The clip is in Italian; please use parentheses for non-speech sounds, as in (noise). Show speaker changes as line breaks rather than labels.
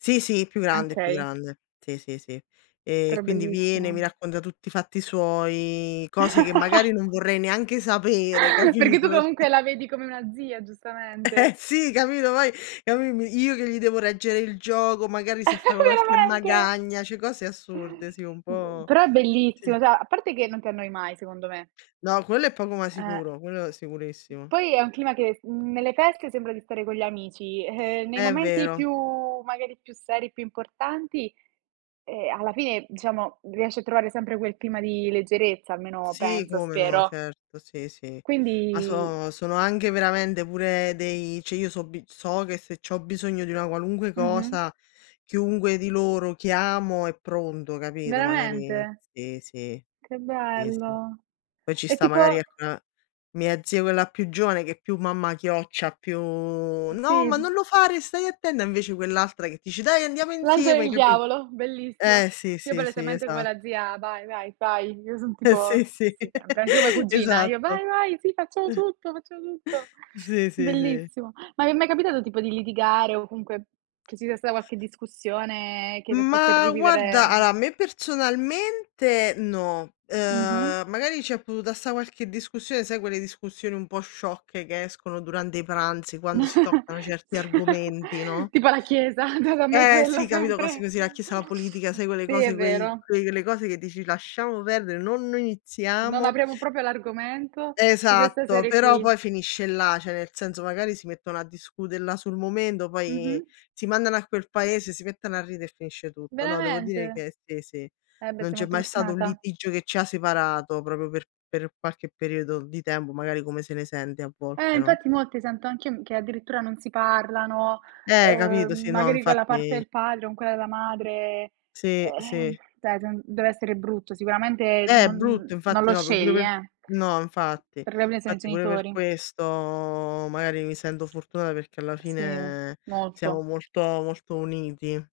Sì, sì, più grande, più
Okay.
grande. Sì, sì, sì. Ehm, e
Però
quindi viene, mi
bellissimo.
racconta tutti i fatti suoi, cose che magari non
(laughs)
vorrei neanche sapere,
Perché
capito,
tu
perché
comunque la vedi come una zia,
(chuckles) Eh
giustamente.
sì, capito, poi a me mi io che gli devo reggere il gioco, magari se fa
(chuckles)
qualche
Veramente?
magagna, cioè cose assurde, sì un
B
po'
però è
sì.
bellissimo, cioè a parte che non ti annoi mai, secondo me.
No, quello è poco ma
Eh.
sicuro, quello sicurissimo.
Poi è un clima che, mhmm, nelle feste sembra di stare con gli amici, ehm, nei
É
momenti
vero.
più magari più seri, più importanti, ehm, alla fine, diciamo, riesci a trovare sempre quel clima di leggerezza, almeno
Sì,
penso,
come no,
spero.
certo, sì, sì. Ma
Quindi
so sono anche veramente pure dei cioè io so b so che se c'ho bisogno di una qualunque
Mh-mh.
cosa chiunque di loro chiamo è pronto, capito, magari
Veramente?
sì, sì.
Che
Sì, sì.
bello!
Poi ci
E
sta magari
tipo
ecco una mia zia quella più giovane che è più mamma chioccia, più: "No, ma
Sì.
non lo fare, stai attenta!" Invece quell'altra che dice: "Dai, andiamo
L'angelo e
insieme!"
il
Capì
diavolo,
eh,
bellissimo.
sì,
Io
sì, sì,
palesemente come
esat
la zia "vai, vai, fai", io son
Eh sì,
tipo
sì,
sì, sempre, anche come
(laughs)
cugina, io:
esatto.
"Vai,
(chuckles)
vai, sì, facciamo tutto, facciamo tutto!"
Sì, sì, sì.
Bellissimo. Ma vi è mai capitato tipo di litigare o comunque che ci sia stata qualche discussione che vi ha fatto
Ma guarda,
rivivere, mh
allora a me personalmente no,
Mh-mh.
ehm, magari c'è potuta sta qualche discussione, sai quelle discussioni un po' sciocche che escono durante i pranzi quando si toccano
(chuckles)
certi
Sì,
argomenti, no?
tipo la Chiesa, già da me
Eh
quella
sì, capito, cose
sempre
così, la Chiesa, la politica, sai quelle
Sì, è
cose, quei
vero.
quelle cose che dici: "Lasciamo perdere, no non
"Non
iniziamo"
apriamo proprio l'argomento" di questa
Esatto,
serie
però poi
qui.
finisce là, cioè nel senso magari si mettono a discute là sul momento, poi
Mh-mh.
si mandano a quel paese, si mettono a ridere e finisce tutto. No, devo dire
Veramente?
che sì, sì,
Eh, beh,
non
sei
c'è
molto
mai stato un
fortunata.
litigio che ci ha separato proprio per per qualche periodo di tempo, magari come se ne sente a
Eh,
volte, no?
infatti, molti sento anch'io m che addirittura non si parlano,
Eh, capito, sì,
ehm,
no,
magari con la parte
infatti
del padre con quella della madre,
Sì,
ehm,
sì.
cioè gen dev'essere brutto, sicuramente
Eh, è
non
brutto,
non non
infatti
lo
no pure
scegli,
per
eh.
no, infatti,
Per (unintelligible) sono i
infatti pure per
genitori.
questo magari mi sento fortunata perché alla
Sì,
fine siamo
molto.
molto molto uniti.